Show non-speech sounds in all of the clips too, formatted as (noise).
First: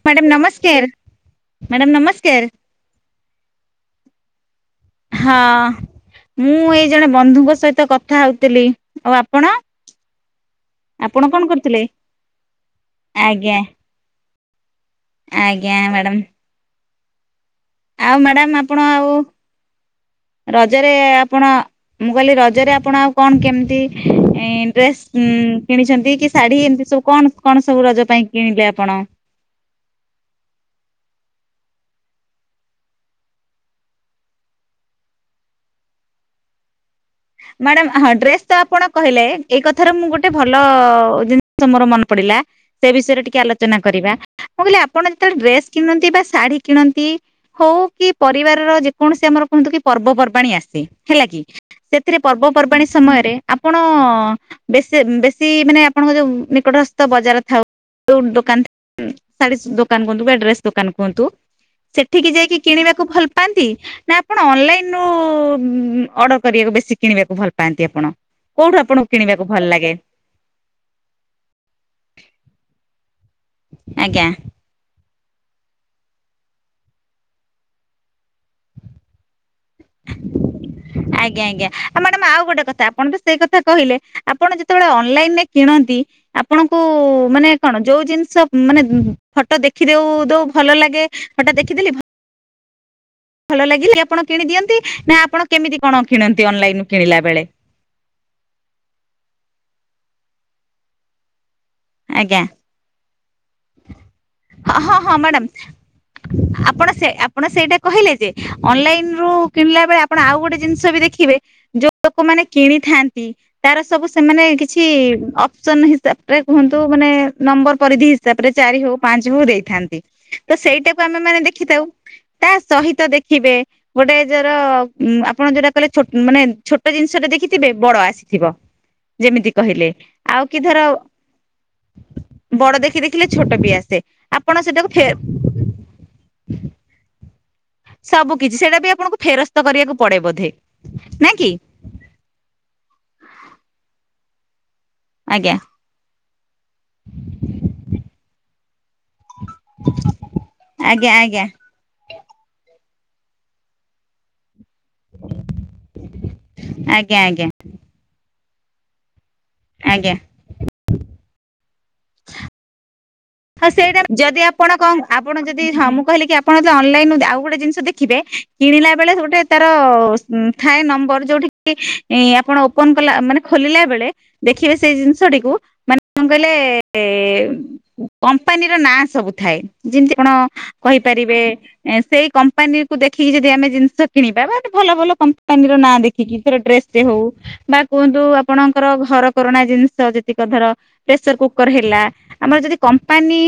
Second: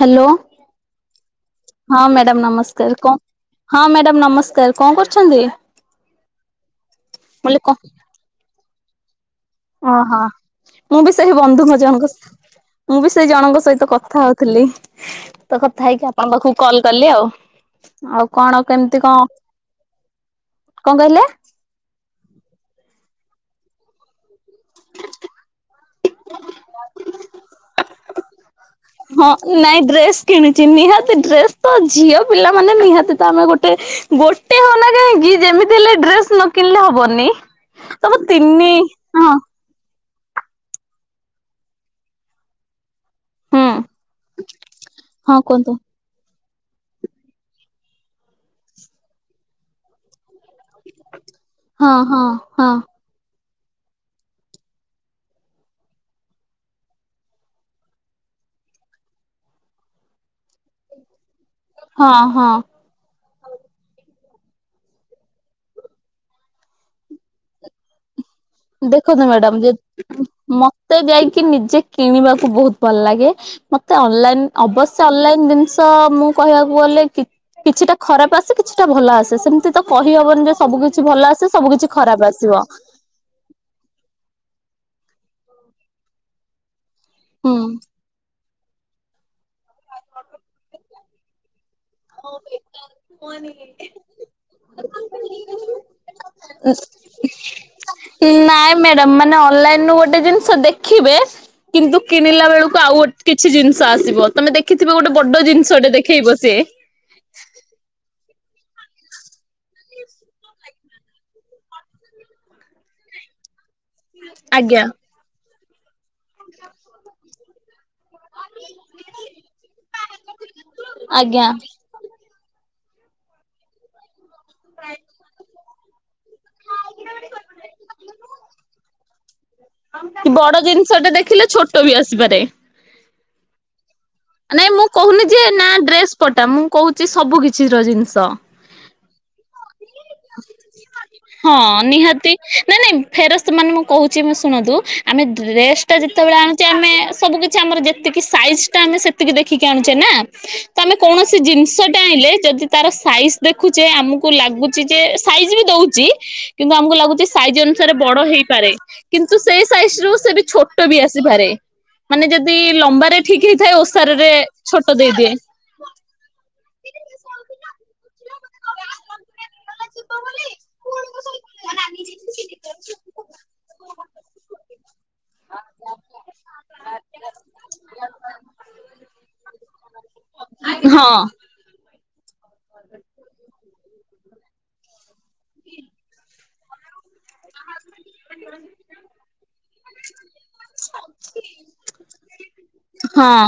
Hello madam ନମସ୍କାର madam ହଁ ନମସ୍କାର ମ୍ୟାଡ଼ାମ। କ ହଁ ମ୍ୟାଡ଼ାମ ନମ (inaudible) ହଁ ମୁଁ ଏଇ ଜଣେ ବନ୍ଧୁଙ୍କ ବୋଲି କ ସହିତ କଥା ହଉଥିଲି ଆଉ ଆପଣ? ଓହ ମୁଁ ବି ଆପଣ ସେଇ କଣ ବନ୍ଧୁଙ୍କ କରୁଥିଲେ? ଜଣଙ୍କ ମୁଁ ବି ସେଇ ଆଜ୍ଞା ଜଣଙ୍କ ସହିତ କଥା ହୋଉ ଥିଲ ତ ଆଜ୍ଞା କଥା ହେଇକି ମ୍ୟାଡ଼ାମ ଆପଣଙ୍କ ପାଖକୁ କଲ କଲି ଆଉ। ଆଉ କଣ ମ୍ୟାଡ଼ାମ ଆପଣ କେମିତି ଆଉ କଣ ରଜରେ କଣ କହିଲେ? ଆ ମୁଁ କହିଲି ରଜରେ ଆପଣ ଆଉ କଣ କେମିତି ଡ୍ରେସ ଉ କିଣିଛନ୍ତି କି ଶାଢୀ ଏ ସବୁ କଣ କଣ ସବୁ ରଜ ପାଇଁ କିଣିଲେ ଆପଣ ହଁ ନାଇଁ ଡ୍ରେସ୍ କିଣିଛି ନିହାତି ଡ୍ରେସ ତ ଝିଅ ପିଲା ମାନେ ନିହାତି ତ ଆମେ ଗୋଟେ ଗୋ ଗୋଟେ ହଉନା କାହିଁକି ଯେମିତି ହେଲେ ଡ୍ରେସ ନ କିଣିଲେ ହବନି। ମ୍ୟାଡାମ ହଁ ତମ ଡ୍ରେସ୍ ତ ତିନି ଆପଣ କହିଲେ ହଁ ଏଇଥା ଥର ମୁଁ ଗୋଟେ ଭଲ ଜିନିଷ ମୋର ମନେ ପଡିଲା ସେ ବିଷୟରେ ଟିକେ ଟ ହୁଁ ଆଲୋଚନା କରିବା ମୁଁ କହିଲି ଆପଣ ହଁ ଯେତେବେଳେ ଡ୍ରେସ୍ କୁହନ୍ତୁ କିଣନ୍ତି ବା ଶାଢ଼ୀ କିଣନ୍ତି। ହଉ କି ପରିବାରର ଯେକୌଣସି ଆମର କୁହନ୍ତୁ କି ପର୍ବପର୍ବାଣୀ ଆସେ ହେଲା କି ହଁ ରେ ହଁ ହଁ ପର୍ବପର୍ବାଣି ସମୟରେ ଆପଣ ବ ବେଶୀ ମାନେ ଆପଣଙ୍କ ଯୋଉ ନିକଟସ୍ଥ ବଜାର ଥାଉ ଦୋକାନ ଶାଢୀ ଦୋକାନ କୁହନ୍ତୁ ବା ଡ୍ରେସ୍ ଦୋକାନ କୁହନ୍ତୁ ହଁ ସେଠିକି ହଁ ଯାଇକି କିଣିବାକୁ ଭଲ ପାଆନ୍ତି ନା ଆପଣ ଅନଲାଇନୁ ଅର୍ଡର କରିବାକୁ ବେଶି କିଣିବାକୁ ଭଲ ପାଆନ୍ତି ଆପଣ କୋଉଠୁ ଆପଣଙ୍କୁ ଦେଖନ୍ତୁ କିଣିବାକୁ ମ୍ୟାଡାମ ଭଲ ଯେ ଲାଗେ? ମତେ ଯାଇକି ନିଜେ କିଣିବାକୁ ବୋହୁତ ଭଲ ଲାଗେ ମତେ ଆଜ୍ଞା ଅନଲାଇନ ଅବଶ୍ୟ ଅନଲାଇନ ଜିନିଷ ମୁଁ କହିବାକୁ ଗଲେ ଟି କିଛିଟା ଖରାପ ଆସେ କିଛିଟା ଭଲ ଆସେ। ସେମିତି ତ କହିହବନି ଯେ ସବୁ କିିଛି ଭଲ ଆସିବ ସବୁ କିିଛି ଖରାପ ଆସିବ। ସେହି କଥା କହିଲେ ଆପଣ ଯେତେବେଳେ ଅନଲାଇନ କିଣନ୍ତି ଆ ଆପଣଙ୍କୁ ମାନେ ହୁଁ କଣ ଯୋଉ ଜିନିଷ ମାନେ ଫଟୋ ଦେଖି ଦୋଉ ଦୋଉ ଭଲ ଲାଗେ ଫଟା ଦେଖିଦେଲି ହଁ ଗୋଟେ ଏକଟା ଭଲ ଲାଗିଲି ଆପଣ କିଣିଦିଅନ୍ତି, ନା ଆପଣ କେମିତି କଣ କିଣନ୍ତି ଅନଲାଇନୁ କିଣିଲା ବେଳେ? ନାଇଁ ମ୍ୟାଡାମ ମାନେ ଅନଲାଇନ ରୁ ଗୋଟେ ଜିନିଷ ଦେଖିଚେ କିନ୍ତୁ ଆଜ୍ଞା କିଣିଲା ବେଳକୁ ଆଉ ଗ କିଛି ଜିନିଷ ଆସିବ ତମେ ହଁ ଦେଖିଥିବ ହଁ ଗୋଟେ ହଁ ମ୍ୟାଡାମ ବଡ ଜିନିଷଟେ ଦେଖେଇବ ସେ ଆପଣ ସେ ଆପଣ ସେଇଟା କହିଲେ ଯେ ଅନଲାଇନ୍ ରୁ କିଣିଲାବେଳେ ଆପଣ ଆଉ ଗୋଟେ ଜିନି ସ ବି ଦେଖିବେ ଯୋଉ ଲୋକେମାନେ କିଣିଥାଆନ୍ତି ତାର ସବୁ ସେମାନେ କିଛି ଆଜ୍ଞା। ଅ ଅଫସନ ହି ତାପରେ କୁହନ୍ତୁ ମାନେ ନମ୍ୱର ପରିଧି ତାପରେ ଚାରି ହଉ ପାଞ୍ଚ ହଉ ଦେଇଥାନ୍ତି, ତ ସେଇଟାକୁ ଆମେ ମାନେ ଆଜ୍ଞା। ଦେଖିଥାଉ। ତା ସହିତ ଦେଖିବେ ଗୋଟେ ଯୋ (unintelligible) ଆପଣ ଯୋଉଟା କହିଲି ଛୋଟ୍ ମାନେ ଛୋଟ ଜିନିସ ଟେ ଦେଖିଥିବେ ବଡ଼ ଆସିଥିବ ଯେମିତି। କହିଲେ ଆଉ କି ଧର ଥିଲେ ଛୋଟ ବି ଆସିପାରେ। ବଡ ଦେଖି ଦେଖିଲେ ଛୋଟ ବି ଆସେ। ଆପଣ ନାଇଁ ମୁଁ ସେଟାକୁ ଫେ କହୁନି ଯେ ନା ଡ୍ରେସ ପଟା ମୁଁ କହୁଛି ସବୁ କି ସବୁ କିଛି ସେଇଟା ବି ଆପଣଙ୍କୁ ଫେରସ୍ତ କରିବାକୁ ପଡେ ବୋଧେ, ନାଇଁ କି ହଁ ନିହାତି ନାଇଁ ନାଇଁ ଫେରସ୍ତ ମାନେ ମୁଁ କହୁଛି ଶୁଣନ୍ତୁ ଆମେ ଆଜ୍ଞା ଡ୍ରେସ୍ ଯେତେବେଳେ ଆଣୁଛି ଆମେ ସବୁ କିଛି ଆମର ଯେତିକି ସାଇଜ୍ ଟା ଆମେ ଟିକେ ଦେଖିକି ଆଣୁଛେ ନା ତ ଆମେ ଆଜ୍ଞା କୌଣସି ଆଜ୍ଞା ଜିନିଷଟେ ଆଣିଲେ ଯଦି। ତାର ସାଇଜ୍ ଦେଖୁଚେ ଆମକୁ ଲାଗୁ। ଯେ ସାଇଜ୍ ବି ଦଉଛି କିନ୍ତୁ ଆମକୁ ଆଜ୍ଞା ଲାଗୁଛି ଆଜ୍ଞା ସାଇଜ୍ ଅନୁସାରେ ବଡ ହେଇପାରେ। କିନ୍ତୁ ସେଇ ସାଇଜ ଆଜ୍ଞା ରୁ ସେ ବି ଛୋଟ ବି ଆସିପାରେ ମାନେ ଯଦି ଲମ୍ବାରେ। ଠିକ୍ ହଁ ହେଇଥାଏ ସେଇଟା ଓସାର ରେ ଯଦି ଆପଣ ଛୋଟ କଣ ଦେଇଦିଏ। ଆପଣ ହଁ ମୁଁ କହିଲି କି ଆପଣ ଯେ ଅନଲାଇନ ରୁ ଆଉ ଗୋଟେ ଜିନିଷ ଦେଖିବେ କିଣିଲା ବେଳେ ଗୋଟେ ତାର। ଥାଏ ନମ୍ବର ଯୋଉଠିି କି ଆପଣ ଓପନ୍ କଲା ମାନେ ଖୋଲିଲା ବେଳେ। ଦେଖିବେ ସେଇ ଜିନିଷଟିକୁ ମାନେ କଣ କହିଲେ। କମ୍ପାନୀର ନାଁ ସବୁ ଥାଏ ଯେମିତି କଣ ହଁ। ହଁ କହିପାରିବେ। ସେଇ କମ୍ପାନି କୁ ଦେଖି କି ଆମେ ଯଦି ଜିନିଷ କିଣିବା ବା ଭଲ ଭଲ କମ୍ପାନି ର ନାଁ ଦେଖିକି। ଡ୍ରେସ୍ ଟେ ହୋଉ ବା କୁହନ୍ତୁ ଆପଣଙ୍କର ଘର କରଣା ଜିନିଷ ଜେତିକ ଧର। ପ୍ରେସର କୁକର୍ ହେଲା ଆମର ଯଦି। କମ୍ପାନୀ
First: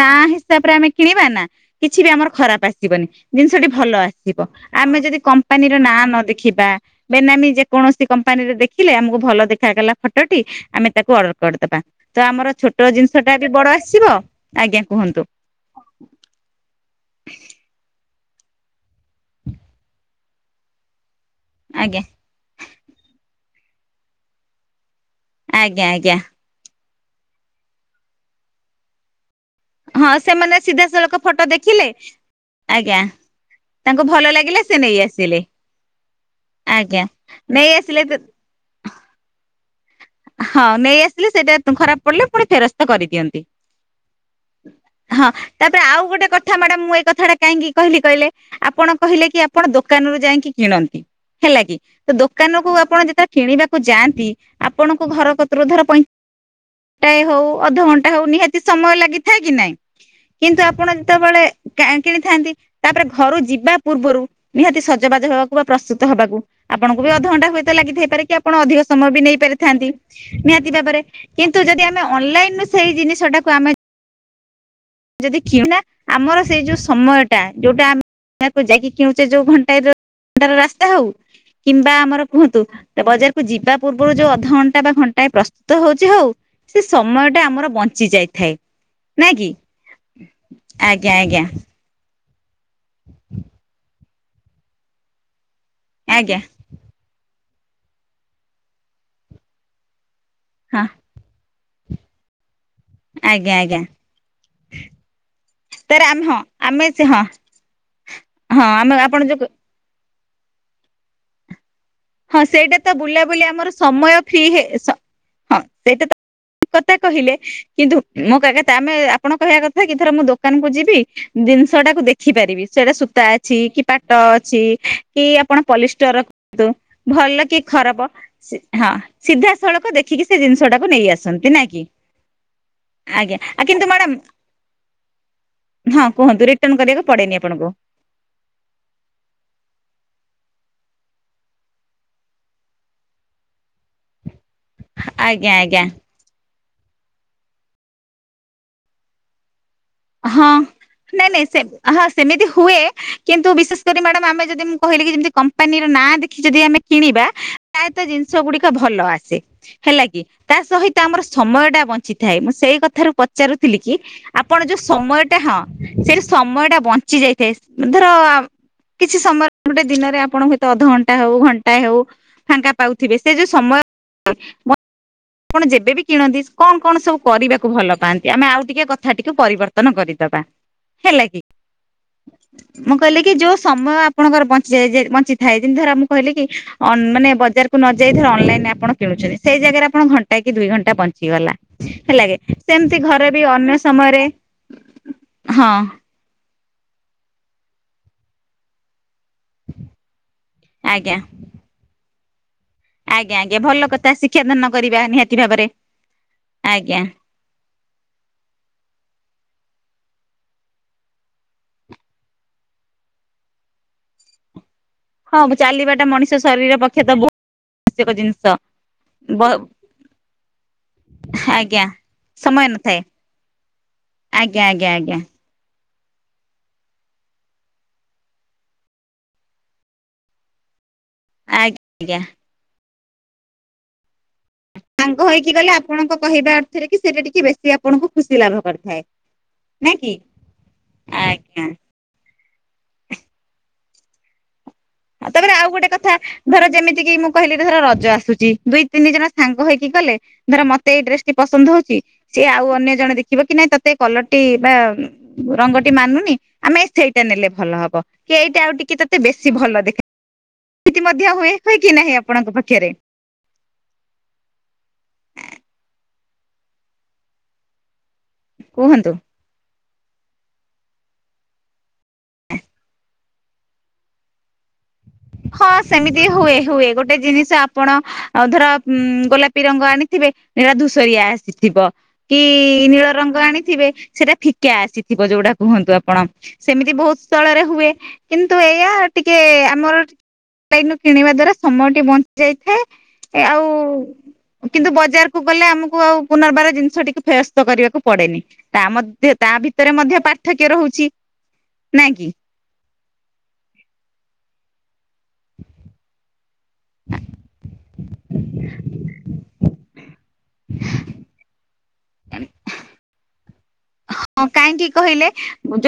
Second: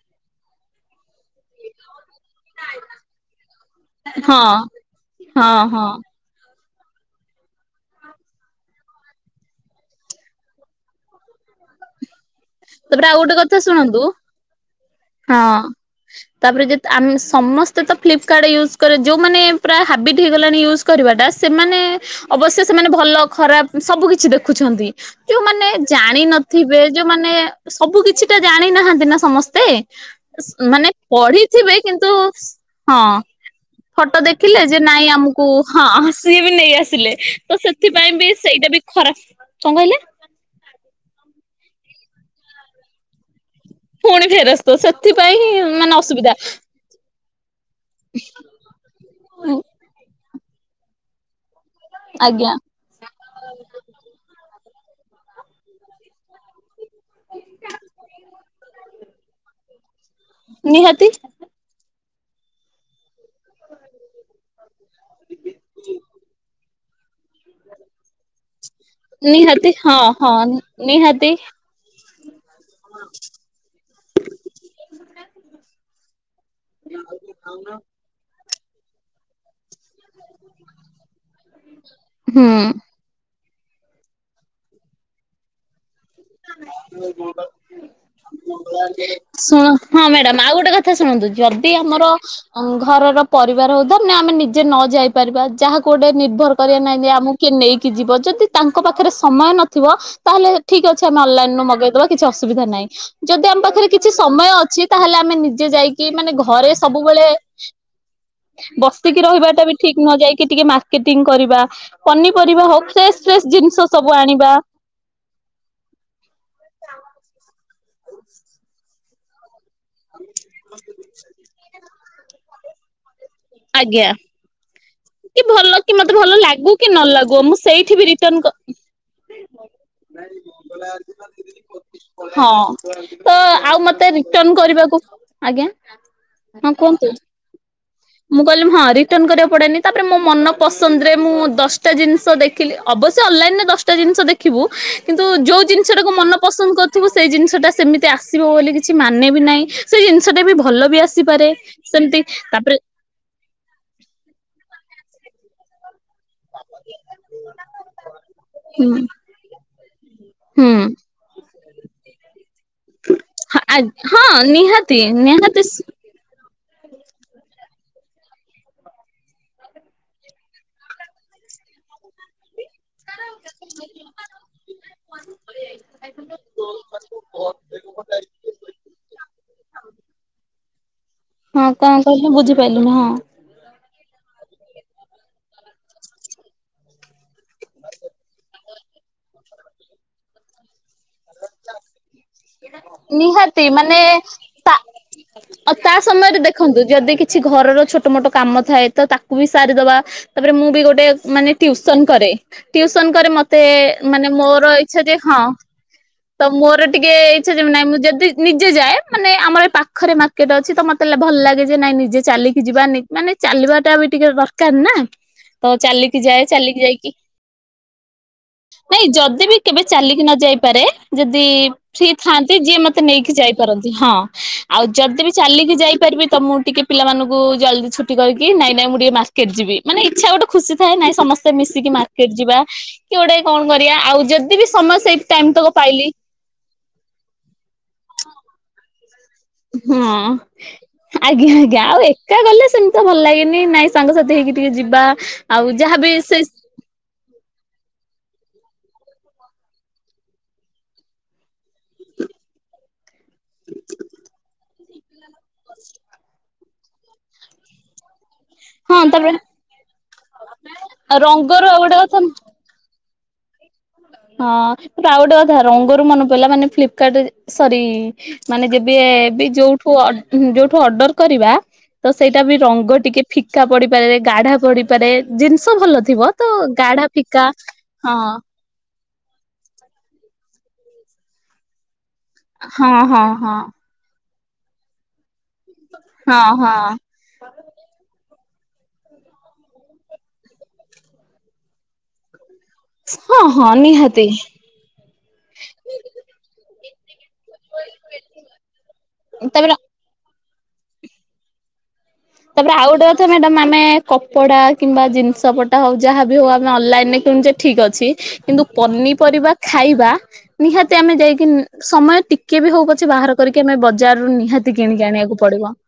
ନା ହିସାବରେ ଆମେ କିଣିବା ନା କିଛି ବି ଆମର ଖରାପ। ଆସିବନି ଜିନିଷଟି ଭଲ ଆସିବ ହଁ ଆମେ ଯଦି ହଁ କମ୍ପାନୀର ହଁ ନାଁ ନ ଦେଖିବା। ବେନାମି ଯେ କୌଣସି କମ୍ପାନି ରେ ଦେଖିଲେ ଆମକୁ ଭଲ ଦେଖାଗଲା ଫଟଟି। ଆମେ ତାକୁ ଅର୍ଡର କରିଦବା ତ ଆମର ଛୋଟ ଜିନିଷ ଟା ବି ବଡ଼ ଆସ- ଦୁ ହଁ। ତାପରେ ଯେତ ଆମେ ସମସ୍ତେ ତ ଫ୍ଲିପକାର୍ଟ ୟୁଜ୍ କରେ ଯୋଉମାନେ ପୁରା ହାବିଟ୍ ହେଇଗଲାଣି ୟୁଜ୍। କରିବାଟା ସେମାନେ ଆଜ୍ଞା ଅବଶ୍ୟ ସେମାନେ ଭଲ ଖରାପ ସବୁ କିଛି ଦେଖୁଛନ୍ତି। ଯୋଉମାନେ ଆଜ୍ଞା ଆଜ୍ଞା ଜାଣି ନଥିବେ ଯୋଉମାନେ ସବୁ କିଛି ଟା ଜାଣି ନାହାନ୍ତି ନା ସମସ୍ତେ। ହଁ ସେମାନେ ସ୍ତେ ମାନେ ସିଧାସଳଖ ଫଟୋ ପଢିଥିବେ ଦେଖିଲେ କିନ୍ତୁ ହଁ। ଆଜ୍ଞା ତାଙ୍କୁ ଫଟ ଭଲ ଲାଗିଲା ଦେଖିଲେ ଯେ ସେ ନେଇ ନାଇଁ ଆସିଲେ ଆମକୁ ହଁ ସିଏ ବି ନେଇ ଆଜ୍ଞା ଆସିଲେ ତ ନେଇ ଆସିଲେ ସେଥିପାଇଁ ବି। ସେଇଟା ବି ଖରାପ କଣ କହିଲେ। ହଁ ନେଇ ଆସିଲେ ସେଇଟା ଖରାପ ପଡ଼ିଲେ ପୁଣି ଫେରସ୍ତ କରିଦିଅନ୍ତି। ପୁଣି ଫେରସ୍ତ ହଁ ସେଥିପାଇଁ ତାପରେ ମାନେ ଆଉ ଗୋଟେ ଅସୁବିଧା କଥା ମ୍ୟାଡାମ୍ ମୁଁ ଏଇ କଥା ଟା। କାହିଁକି କହିଲି କହିଲେ ଆପଣ କହିଲେ କି ଆପଣ ଦୋକାନରୁୁ ଯାଇକି କିଣନ୍ତି ହେଲାକି। ତ ଆଜ୍ଞା ଦୋକାନ କୁ ଆପଣ ଯେତେବେଳେ କିଣିବାକୁ ଯାଆନ୍ତି ଆପଣଙ୍କୁ ଘର କତିରୁ ଧର ପଇ। ଘଣ୍ଟାଏ ହଉ ଅଧଘଣ୍ଟା ହଉ ନିହାତି ସମୟ ଲାଗିଥାଏ କି ନାଇଁ। କିନ୍ତୁ ଆପଣ ନିହାତି। ଯେତେବେଳେ କେ କିଣିଥାନ୍ତି। ତାପରେ ଘରୁ ଯିବା ପୂର୍ବରୁ ନିହାତି ସଜବାଜ ହେବାକୁ ବା ପ୍ରସ୍ତୁତ ହବାକୁ ଆପଣଙ୍କୁ ବି ଅଧଘଣ୍ଟା। ହୁଏତ ଲାଗିଥାଇପାରେ କି ଆପଣ ଅଧିକ ସମୟ ବି ନିହାତି ନେଇପାରିଥାନ୍ତି ହଁ ହଁ ନିହାତି ଭାବରେ କିନ୍ତୁ। ନ୍ତୁ ଯଦି ଆମେ ଅନଲାଇନ୍ ରୁ ସେଇ ଜିନିଷଟାକୁ ଆମେ। ଯଦି କିଣେ ନା ଆମର ସେଇ ଯୋଉ ସମୟଟା ଯୋଉଟା। ଦୋକାନ କୁ ଯାଇକି କିଣୁଛେ ଯୋଉ ଘଣ୍ଟାଏର ଘଣ୍ଟାର ରାସ୍ତା ହଉ କିମ୍ବା ଆମର ହୁଁ। କୁହନ୍ତୁ। ତ ବଜାରକୁୁ ଯିବା ପୂର୍ବରୁ ଯୋଉ ଅଧଘଣ୍ଟା ବା ଘଣ୍ଟାଏ ପ୍ର, ସ୍ତୁତ ହଉଛି ହଉ ସେ ସମୟଟା ଆମର ବଞ୍ଚି ଯାଇଥାଏ ନାଇଁ କି। ଶୁଣ ହଁ ମ୍ୟାଡ଼ାମ ଆଉ ଗୋଟେ କଥା ଆଜ୍ଞା ଶୁଣନ୍ତୁ ଆଜ୍ଞା ଯଦି ଆମର ଘରର ପରିବାର ହଉ ତ। ନା ଆମେ ନିଜେ ନଯାଇପାରିବା ଯାହାକୁ ଗୋଟେ ଆଜ୍ଞା ନିର୍ଭର। କରିବା ନାହିଁ ଯେ ଆମକୁ କିଏ ନେଇକି ଯିବ ଯଦି ତାଙ୍କ ପାଖରେ ସମୟ ନଥିବ ତାହେଲେ ହଁ। ଠିକ୍ ଅଛି। ଆମେ ଅନଲାଇନ୍ ରୁ ମଗେଇଦବା କିଛି ଅସୁବିଧା ନାହିଁ। ଯଦି ଆଜ୍ଞା ଆମ ଆଜ୍ଞା ପାଖରେ କିଛି ସମୟ ଅଛି ତାହେଲେ ଆମେ ନିଜେ ତାର ଯାଇକି ଆମେ ମାନେ ହଁ ଘରେ ଆମେ ସେ ହଁ ସବୁବେଳେ। ହଁ ଆମେ ବସିକି ଆପଣ ଯୋଉ ରହିବା ଟା ବି ଠିକ୍ ନୁହଁ ଯାଇକି ଟିକେ ମାର୍କେଟିଂ କରିବା। ହଁ ପନିପରିବା ସେଇଟା ହଉ ତ ଫ୍ରେସ୍ ବୁଲାବୁଲି ଫ୍ରେସ୍ ଆମର ଜିନିଷ ସବୁ ସମୟ ଫ୍ରି ଆଣିବା। ହେ ହଁ ସେଇଟା ତ ଠିକ୍ କଥା କହିଲେ କିନ୍ତୁ ମୋ କଥା ଆମେ ଆପଣ କହିବା କଥା। ଥରେ ଦିଥର ମୁଁ ଦୋକାନକୁ ଯିବି ଜିନିଷଟାକୁ ଦେଖି ପାରିବି ସେଇଟା ସୁତା। ଅଛି କି ଆଜ୍ଞା। ପାଟ ଅଛି କି ଆପଣ ଭଲ କି ମତେ ପଲିଷ୍ଟର୍ ଭଲ କୁହନ୍ତୁ। ଲାଗୁ କି ନ ଲାଗୁ ଭଲ ଆ ମୁଁ କି ସେଇଠି ଖରାପ ବି ରିଟର୍ନ କ। ହଁ ସିଧାସଳଖ ଦେଖିକି ସେ ଜିନିଷ ଟାକୁ ନେଇ ଆସନ୍ତି ନା କି ହଁ ତ ଆଜ୍ଞା ଆ ଆଉ କିନ୍ତୁ ମତେ ମ୍ୟାଡାମ ରିଟନ୍ କରିବାକୁ ଆଜ୍ଞା ହଁ କୁହନ୍ତୁ ରିଟର୍ଣ ହଁ କରିବାକୁ କୁହନ୍ତୁ। ପଡେନି ଆପଣଙ୍କୁ। ମୁଁ କହିଲି ହଁ ରିଟର୍ନ କରିବାକୁ ପଡ଼େନି ତାପରେ ମୋ ମନ ପସନ୍ଦ ରେ ମୁଁ ଦଶଟା ଜିନିଷ ଦେ। ଖିଲି ଅବଶ୍ୟ ଅନଲାଇନ୍ ରେ ଦଶଟା ଜିନିସ ଦେଖିବୁ କିନ୍ତୁ ଆଜ୍ଞା ଯୋଉ ଆଜ୍ଞା ଜିନିଷ ଟାକୁ ମନ ପସନ୍ଦ କର। ଥିବୁ ସେଇ ଜିନିଷଟା ସେମିତି ଆସିବ ବୋଲି କିଛି ମାନେ ବିି ନାହିଁ। ସେଇ ଜିନିଷଟା ହଁ ବି ଭଲ ବି ନାଇଁ ନାଇଁ ଆସିପାରେ, ସେ ହଁ ସେମିତି ହୁଏ ତାପରେ କିନ୍ତୁ ବିଶେସ୍ କରି ମ୍ୟାଡମ୍ ଆମେ ଯଦି, ମୁଁ କହିଲି ଯେମତି କମ୍ପାନୀ ର ନାଁ ଦେଖି ଦେଖି ଯଦି ଆମେ କିଣିବା, ପ୍ରାୟତ ଜିନିଷ ଗୁଡ଼ିକ ହୁଁ ଭଲ ଆସେ। ହେଲା କି, ତା ହୁଁ। ସହିତ ଆମର ସମୟ ଟା ବଞ୍ଚିଥାଏ। ମୁଁ ସେଇ କଥାରୁ ପଚାରୁଥିଲି କି ହଁ ଆପଣ ଯୋଉ ନିହା ସମୟଟା ହଁ। ସେଠି ସମୟ ଟା ବଞ୍ଚି ଯାଇଥାଏ। ଧର କିଛି ସମୟ, ଗୋଟେ ଦିନରେ ଆପଣ ହୁଏତ ଅଧଘଣ୍ଟା ହଉ, ଘଣ୍ଟା ହଉ ଫାଙ୍କା ପାଉଥିବେ। ସେ ଯୋଉ ସମୟ, (unintelligible) ଆପଣ ଯେବେବି କିଣନ୍ତି କଣ କଣ ସବୁ କରିବାକୁ ଭଲ ପାଆନ୍ତି? ଆମେ ଆଉ ଟିକେ କଥା ଟିକେ ପରିବର୍ତ୍ତନ କରିଦବା ହେଲା କି? ହଁ କଣ କହିଲେ ବୁଝିପାରିଲୁନି ମୁଁ ହଁ। କହିଲି କି ଯୋଉ ସମୟ, ଆପ୍ ଆପଣଙ୍କର ବଞ୍ଚିଯାଏ, ଯେ ବଞ୍ଚିଥାଏ। କିନ୍ତୁ ଧର ମୁଁ କହିଲିକି ଅନ୍- ବଜାର କୁ ନଯାଇଥାଉ ଅନଲାଇନ୍ ରେ ଆପଣ କିଣୁଛନ୍ତି। ସେଇ ଜାଗାରେ ଆପଣ ଘଣ୍ଟା କି ଦୁଇ ଘଣ୍ଟା, ବ ସି ଗଲା, ହେଲାକି ସେମିତି ଘରେ ବି ନିହାତି ଅନ୍ୟ ମାନେ ସମୟରେ, ତା ହଁ ଆଉ ତା ସମୟରେ ଦେଖନ୍ତୁ, ଯଦି କିଛି ଘରର ଛୋଟ ମୋଟ କାମ ଥାଏ ତ ତାକୁ କୁ ବି ସାରିଦବା। ତାପରେ ମୁଁ ବି ଗୋଟେ ଆଜ୍ଞା ମାନେ ଟିଉସନ୍ କରେ। ଟିଉସନ୍ କରେ। ଆଜ୍ଞା ଆଜ୍ଞା ମତେ ଭଲ କଥା ମାନେ ମୋର ଶିକ୍ଷାଦାନ କରିବା ଇଛା ଯେ, ନିହାତି ହଁ। ଭାବରେ ତ ମୋର ଆଜ୍ଞା ଟିକେ ସେ ଯିବି ନାଇ, ମୁଁ ଯଦି ନିଜେ ଯାଏ। ମାନେ ଆମର ଏ ପାଖରେ ମାର୍କେଟ ଅଛି ତ ମତେ ଭଲ ଲାଗେ ଯେ ନାଇଁ ନିଜେ ଚାଲିକି ଯିବାନି, ମାନେ ଚାଲିବାଟା ବି ଟିକେ ଦରକାର ନା। ହଁ ତ ଚାଲିବାଟା ଚାଲିକି ଯାଏ, ଚାଲିକି ଯାଇକି ଯେକୋ ଜିନ୍ସ। ନାଇଁ ଯଦି ବି କେବେ ଚାଲିକି ନ ଯାଇପାରେ ଯଦି ଆଜ୍ଞା ଫ୍ରି ଥାନ୍ତି, ସମୟ ଯିଏ ନଥାଏ ମତେ ନେଇକି ଯାଇପାରନ୍ତି। ହଁ। ଆଜ୍ଞା ଆଉ ଆଜ୍ଞା ଆଜ୍ଞା ଯଦି ବି ଚାଲିକି ଯାଇପାରିବିତ। ମୁଁ ଟିକେ ପିଲାମାନଙ୍କୁ ଜଲ୍ଦି ଛୁଟି କରିକି, ନାଇଁ ନାଇଁ ମୁଁ ଟିକେ ମାର୍କେଟ ଯିବି। ମାନେ ଇଚ୍ଛା ଗୋଟେ ଖୁସି ଥାଏ, ନାଇଁ ସମସ୍ତେ ଆଜ୍ଞା ମିଶିକି ଆଜ୍ଞା ମାର୍କେଟ ଯିବା, କି ଗୋଟେ କଣ କରିବା, ଆଉ ଯଦି ବି ସମୟ ସେଇଟି ଦେଖି ଗଲେ ଆପଣଙ୍କ କହିବା ଅର୍ଥରେ କି, ସେଇଟା ଟିକେ ବେଶୀ ଆପଣଙ୍କୁ ଖୁସି ଲାଭ କରିଥାଏ। ନା କି ହଁ। ଆଜ୍ଞା ଆଜ୍ଞା। ଆଉ ଏକା ଗଲେ ସେମିତି ତ ଭଲ ଲାଗେନି, ନାଇଁ ସାଙ୍ଗସାଥି ହେଇକି ଟିକେ ଯିବା ହଁ ତାପରେ ଆଉ ଗୋଟେ ଯାହାବି କଥା, ସେ ଧର ଯେମିତି କିି, ମୁଁ କହିଲେ ବି ଧର ରଜ ଆସୁଛି, ଦୁଇ ତିନି ଜଣ ସାଙ୍ଗ ହେଇକି ଗଲେ, ଧର ମତେ ଏଇ ଡ୍ରେସ ଟି ପସନ୍ଦ ହୋଉଛି ସିଏ ଆଉ ଅନ୍ୟ ଜଣେ ଦେଖିବ କି, ନାଇଁ ତତେ ଏଇ କଲର୍ ଟି ବା ରଙ୍ଗଟି ମାନୁନି, ଆମେ ସେଇଟା ନେଲେ ଭଲ ହବ। କି ଏଇଟା ଆଉ ଟିକେ ହଁ ତତେ ତାପରେ ବେଶୀ ଭଲ ଦେଖ ସ୍ଥିତି ମଧ୍ୟ ହୁଏ। ରଙ୍ଗର ହୁଏ ଆଉ କି ଗୋଟେ ନାହିଁ କଥା ଆପଣଙ୍କ ପାଖରେ? ହଁ ଆଉ ଗୋଟେ କଥା, ରଙ୍ଗରୁ ମନେ ପଡିଲଲା, ମାନେ ଫ୍ଲିପ୍କାର୍ଡ଼ ରେ, ସରି ମାନେ ଯେବେ କୁହନ୍ତୁ? ବି ଯୋଉଠୁ, ଅର୍ଡ-ଯୋଉଠୁ ଅର୍ଡର କରିବା ତ ସେଇଟା ବି ରଙ୍ଗ ଟିକେ ଫିକା ପଡିପାରେ, ଗାଢା ପଡି ପାରେ, ହଁ ଜିନ୍ସ ଭଲ ସେମିତି ଥିବ। ତ ହୁଏ ହୁଏ ଗାଢା ଫିକା, ହଁ। ହୁଁ, ଗୋଲାପୀ ରଙ୍ଗ ଆଣିଥିବେ, ସେଟା ଧୂସରିଆ ଆସିଥିବ। କି ହଁ ନୀଳ ହଁ ରଙ୍ଗ ହଁ ଆଣିଥିବେ, ସେଇଟା ଫିକା ଆସିଥିବ ଯୋଉଟା କୁହନ୍ତୁ ଆପଣ? ହଁ ହଁ ସେମିତି ବୋହୁତ୍ ସ୍ଥଳରେ ହୁଏ। କିନ୍ତୁ ଏଇଆ ଟିକେ ଆମର ସେଇନୁ କିଣିବା ଦ୍ଵାରା ସମୟଟି ବଞ୍ଚି ହଁ ଯାଇଥାଏ। ଆଉ ହଁ ନିହାତି କିନ୍ତୁ ବଜାରକୁ ଗଲେ, ଆମକୁ ଆଉ ପୁନର୍ବାର ଜିନିଷ ଟିକେ ଫେରସ୍ତ କରିବାକୁ ପଡେନି। ତା ମଧ୍ୟ ତା ତାପରେ ଭିତରେ ମଧ୍ୟ ପାର୍ଥକ୍ୟ ରହୁଛି। ନା କି? ତାପରେ ଆଉ ଗୋଟେ କଥା ମ୍ୟାଡମ୍, ଆମେ କପଡା, କିମ୍ବା ଜିନିଷ ପଟା ହଉ, ଯାହାବି ହଉ ଆ ତୁମେ ଅନଲାଇନ୍ ରେ କିଣୁଛେ ଠିକ୍ ଅଛି। କିନ୍ତୁ ପନିପରିବା, ଖା ଖାଇବା, ନିହାତି ଆମେ ଯାଇକି, ସମୟ ଟିକେ ବି ହଉ ପଛେ ବାହାର କରିକି ଆମେ ବଯାରରୁ ନିହାତି କିଣିକି ଆଣିବାକୁ ପଡିବ। ଯେ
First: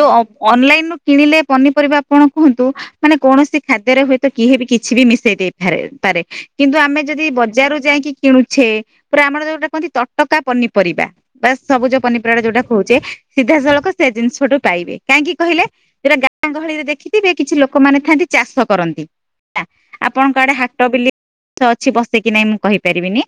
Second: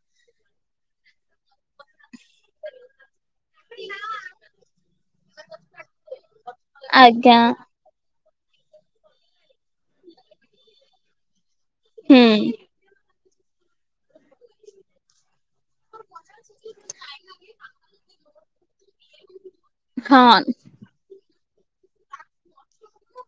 ଅନଲାଇନ୍ ରୁ କିଣିଲେ ପନିପରିବା ଆପଣ କୁହନ୍ତୁ, ମାନେ କୌଣସି ଖାଦ୍ୟରେ ହୁଏତ, କିହେ ବି କିଛି ବି ମିଶେଇ ଦେଇ ଫାରେ- ପାରେ କିନ୍ତୁ ଆମେ ଯଦି ଆଜ୍ଞା ବଜାରରୁ ଯାଇକି କିଣୁଛେ। ପୁରା ଆମର ଯୋଉଟା କୁହନ୍ତି, ତଟକା ପନିପରିବା। ବା ସବୁଜ ହୁଁ ପନିପରିବା, ଯୋଉଟା କହୁଛେ ସିଧାସଳଖ ସେ ଜିନିଷଠୁ ପାଇବେ କାହିଁକି କହିଲେ ସେଟା ଗାଁ ଗହଳିରେ ଦେଖିଥିବେ କିଛି ଲୋକମାନେ ଥାଆନ୍ତି ଚାଷ କରନ୍ତି ହେଲା ଆପଣଙ୍କ ଆଡେ ହଁ। ହାଟ ବିଲି ଅଛି ବସିକି ନାଇଁ ମୁଁ କହିପାରିବିନି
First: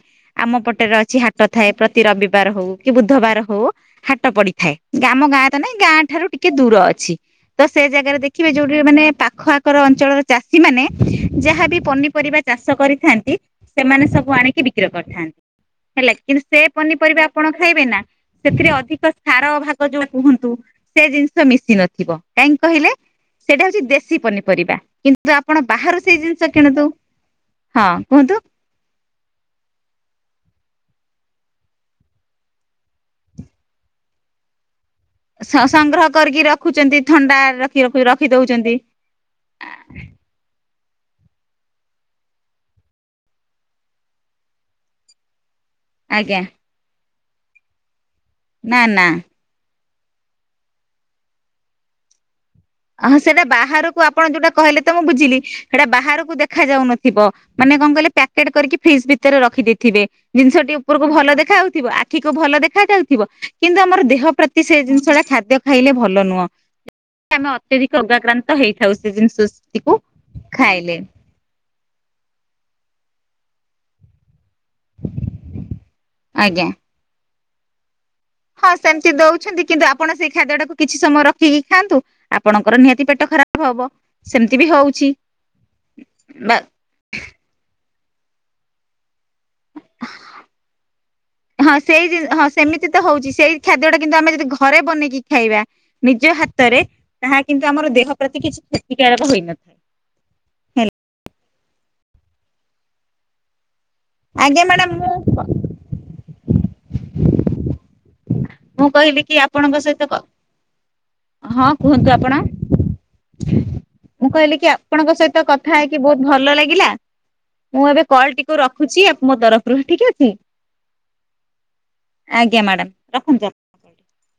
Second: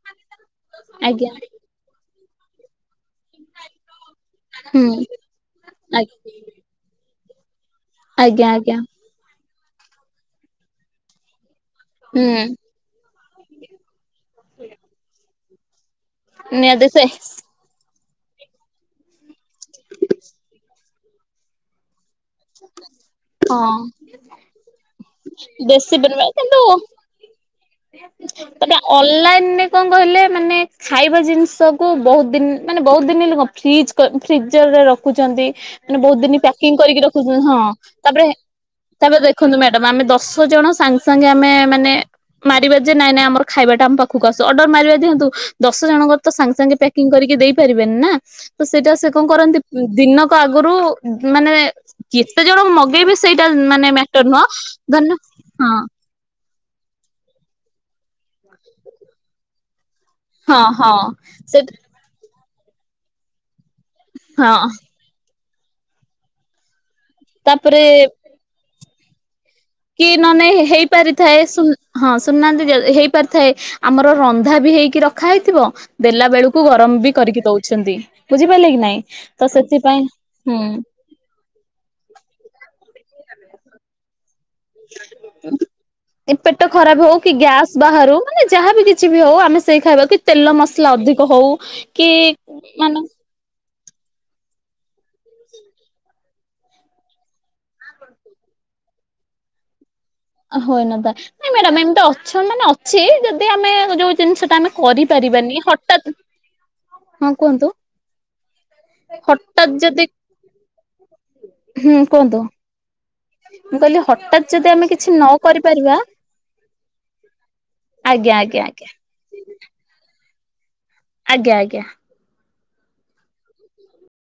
ଆମ ପଟରେ ଅଛି ଆଜ୍ଞା। ହାଟ ଥାଏ ପ୍ରତି ରବିବାର ହଉ କି ବୁଧବାର ହଉ ହାଟ ପଡିଥାଏ ହୁଁ ଆମ ଗାଁ ତ ନାଇଁ ଗାଁ ଠାରୁ ଆଜ୍ଞା ଟିକେ ଦୂର ଅଛି ତ ସେ ଜାଗାରେ ଆଜ୍ଞା ଦେଖିବେ ଆଜ୍ଞା ଯୋଉଠି ମାନେ ପାଖ ଆଖ ଅଞ୍ଚଳର ଚାଷୀ ମାନେ ଯାହାବି ହୁଁ ପନିପରିବା ଚାଷ କରିଥାନ୍ତି ସେମାନେ ସ ମୁଁ ଆଣିକି ବିକ୍ରୟ କରିଥାନ୍ତି ହେଲା କିନ୍ତୁ ସେ ପନିପରିବା ଆପଣ ଖାଇବେ ନା ସେଥିରେ ଅଧିକ ସାର ଯୋଉ କୁହନ୍ତୁ। ସେ ଜିନିଷ ମିଶି ନଥିବ କାହିଁକି କହିଲେ ସେଇଟା ହଉଛି ହଁ। ଦେଶୀ ପନିପରିବା କିନ୍ତୁ ଆପଣ ବେଶୀ ବାହାରୁ ସେଇ ପରିମାଣ ଜିନିଷ କିନ୍ତୁ କିଣନ୍ତୁ ହଁ କୁହନ୍ତୁ ଟେ ଅନଲାଇନରେ କଣ କହିଲେ ମାନେ ଖାଇବା ଜିନିଷକୁୁ ବହୁତ ଦିନ ମାନେ ବହୁତ ଦିନ ହେ ଲ କ ଫ୍ରିଜ ଫ୍ରିଜରରେ ରଖ ରଖଛନ୍ତି ମାନେ ସଂଗ୍ରହ ବହୁତ କରିକି ଦିନ ପ୍ୟାକିଂ କରିକି ଥଣ୍ଡା ରଖୁଛନ୍ତି ହଁ ରଖି ରଖି ତାପରେ ରଖି ଦଉଛନ୍ତି ତାପରେ ଦେଖନ୍ତୁ ମ୍ୟାଡାମ ଆମେ ଦଶ ଜଣ ସାଙ୍ଗେ ସାଙ୍ଗେ ଆମେ ମାନେ ମାରିବା ଯେ ନାଇଁ ନାଇ ଆମର ଖାଇବା ଟା ଆମ ପାଖକୁ ଆସୁ ଅର୍ଡର ମାରିବା ଦିଅନ୍ତୁ ଦଶ ଜଣଙ୍କର ତ ଆଜ୍ଞା ସାଙ୍ଗେ ସାଙ୍ଗେ କିଙ୍ଗ୍ କରିକି ଦେଇ ପାରିବେନି ନା ତ ନା ସେଇଟା ସେ ନା କଣ କରନ୍ତି ଦିନକୁ ଆଗରୁ ମାନେ କେତେ ଜଣ ମଗ ହଁ ସେଟା ବାହାରକୁ ଆପଣ ଯୋଉଟା କହିଲେ ତ ମୁଁ ଧରିନିଅ ବୁଝିଲି ହଁ। ସେଇଟା ବାହାରକୁ ଦେଖ ଦେଖା ଯାଉନଥିବ ମାନେ କଣ କହିଲେ ପ୍ୟାକେଟ କରିକି ଫ୍ରିଜ ଭିତରେ ରଖିଦେଇଥିବେ ହଁ ଜିନିଷଟି ହଁ ଉପରକୁ ଭଲ ସେ ଦେଖା ହଉଥିବ ଠିକ ଭଲ ଦେଖାଯ ଯାଉଥିବ କିନ୍ତୁ ଆମର ଦେହ ହଁ ପ୍ରତି ସେ ଜିନିଷ ଟା ଖାଦ୍ୟ ଖାଇଲେ ଭଲ ନୁହଁ ଆମେ ତାପରେ ଅତ୍ୟଧିକ ଅଗାକ୍ରାନ୍ତ ହେଇଥାଉ ସେ ଜିନିଷ କି ନାନେ ହେଇପାରି ଥାଏ ହଁ ସୁନାନ୍ତି ହେଇ ପାରିଥାଏ ଆମର ରନ୍ଧା ବି ହେଇ କି ରଖା ହେଇଥିବ ଦେଲା ବେଳକୁ ଆଜ୍ଞା। ଗରମ ବି କରିକି ଦଉଛନ୍ତି ବୁଝିପାରିଲେ ହଁ କି ନାଇଁ ସେମିତି ତ ଦଉଛନ୍ତି କିନ୍ତୁ ସେଥିପାଇଁ ଆପଣ ସେଇ ଖାଦ୍ୟ ହୁଁ ଟାକୁ କିଛି ସମୟ ରଖ୍ ଠିକ ଖାଆନ୍ତୁ ଆପଣଙ୍କର ନିହାତି ପେଟ ଖରାପ ହବ ସେମିତି ବି ହଉ ପେଟ ଖରାପ ହଉ କି ଗ୍ୟାସ୍ ବାହାରୁ ମାନେ ଯାହାବି କିଛି ବି ହଉ ଆମେ ସେଇ ଖାଇବା କି ତେଲ ମସଲା ଅଧିକ ହଉ କି ମାନେ ଖାଦ୍ୟ ଟା କିନ୍ତୁ ଆମେ ଯଦି ଘରେ ବନେଇକି ଖାଇବା ନିଜ ହାତରେ ତାହା କିନ୍ତୁ ଆମର ଦେହ ପ୍ରତି କିଛି କ୍ଷତିକାରକ ହୋଇନଥାଏ ହନତା ନାଇଁ ମ୍ୟାଡାାମ ଏମିତି ଅଛ ମାନେ ଅଛି ଯଦି ଆମେ ଯୋଉ ଜିନିଷ ଟା ଆଜ୍ଞା ଆମେ ମ୍ୟାଡାମ ମୁଁ କରିପାରିବାନି ହଠାତ୍ ହଁ କୁହନ୍ତୁ ମୁଁ କହିଲି କି ହଠାତ୍ ଆପଣଙ୍କ ସହିତ ଯଦି ହଁ କୁହନ୍ତୁ ଆପଣ କହିଲି ମୁଁ ହଠାତ୍ କହିଲି କି ଯଦି ଆମେ କିଛି ଆପଣଙ୍କ ନ ସହିତ କଥା କରିପାରିବା ହେଇକି ବହୁତ ଭଲ ଲାଗିଲା ମୁଁ ଏବେ କଲ ଆଜ୍ଞା ଟଟିକୁ ଆଜ୍ଞା ଆଜ୍ଞା ରଖୁଛି ଆ ମୋ ତରଫରୁ ଠିକ ଅଛି ଆଜ୍ଞା ଆଜ୍ଞା ଆଜ୍ଞା ମ୍ୟାଡାାମ ରଖନ୍ତୁ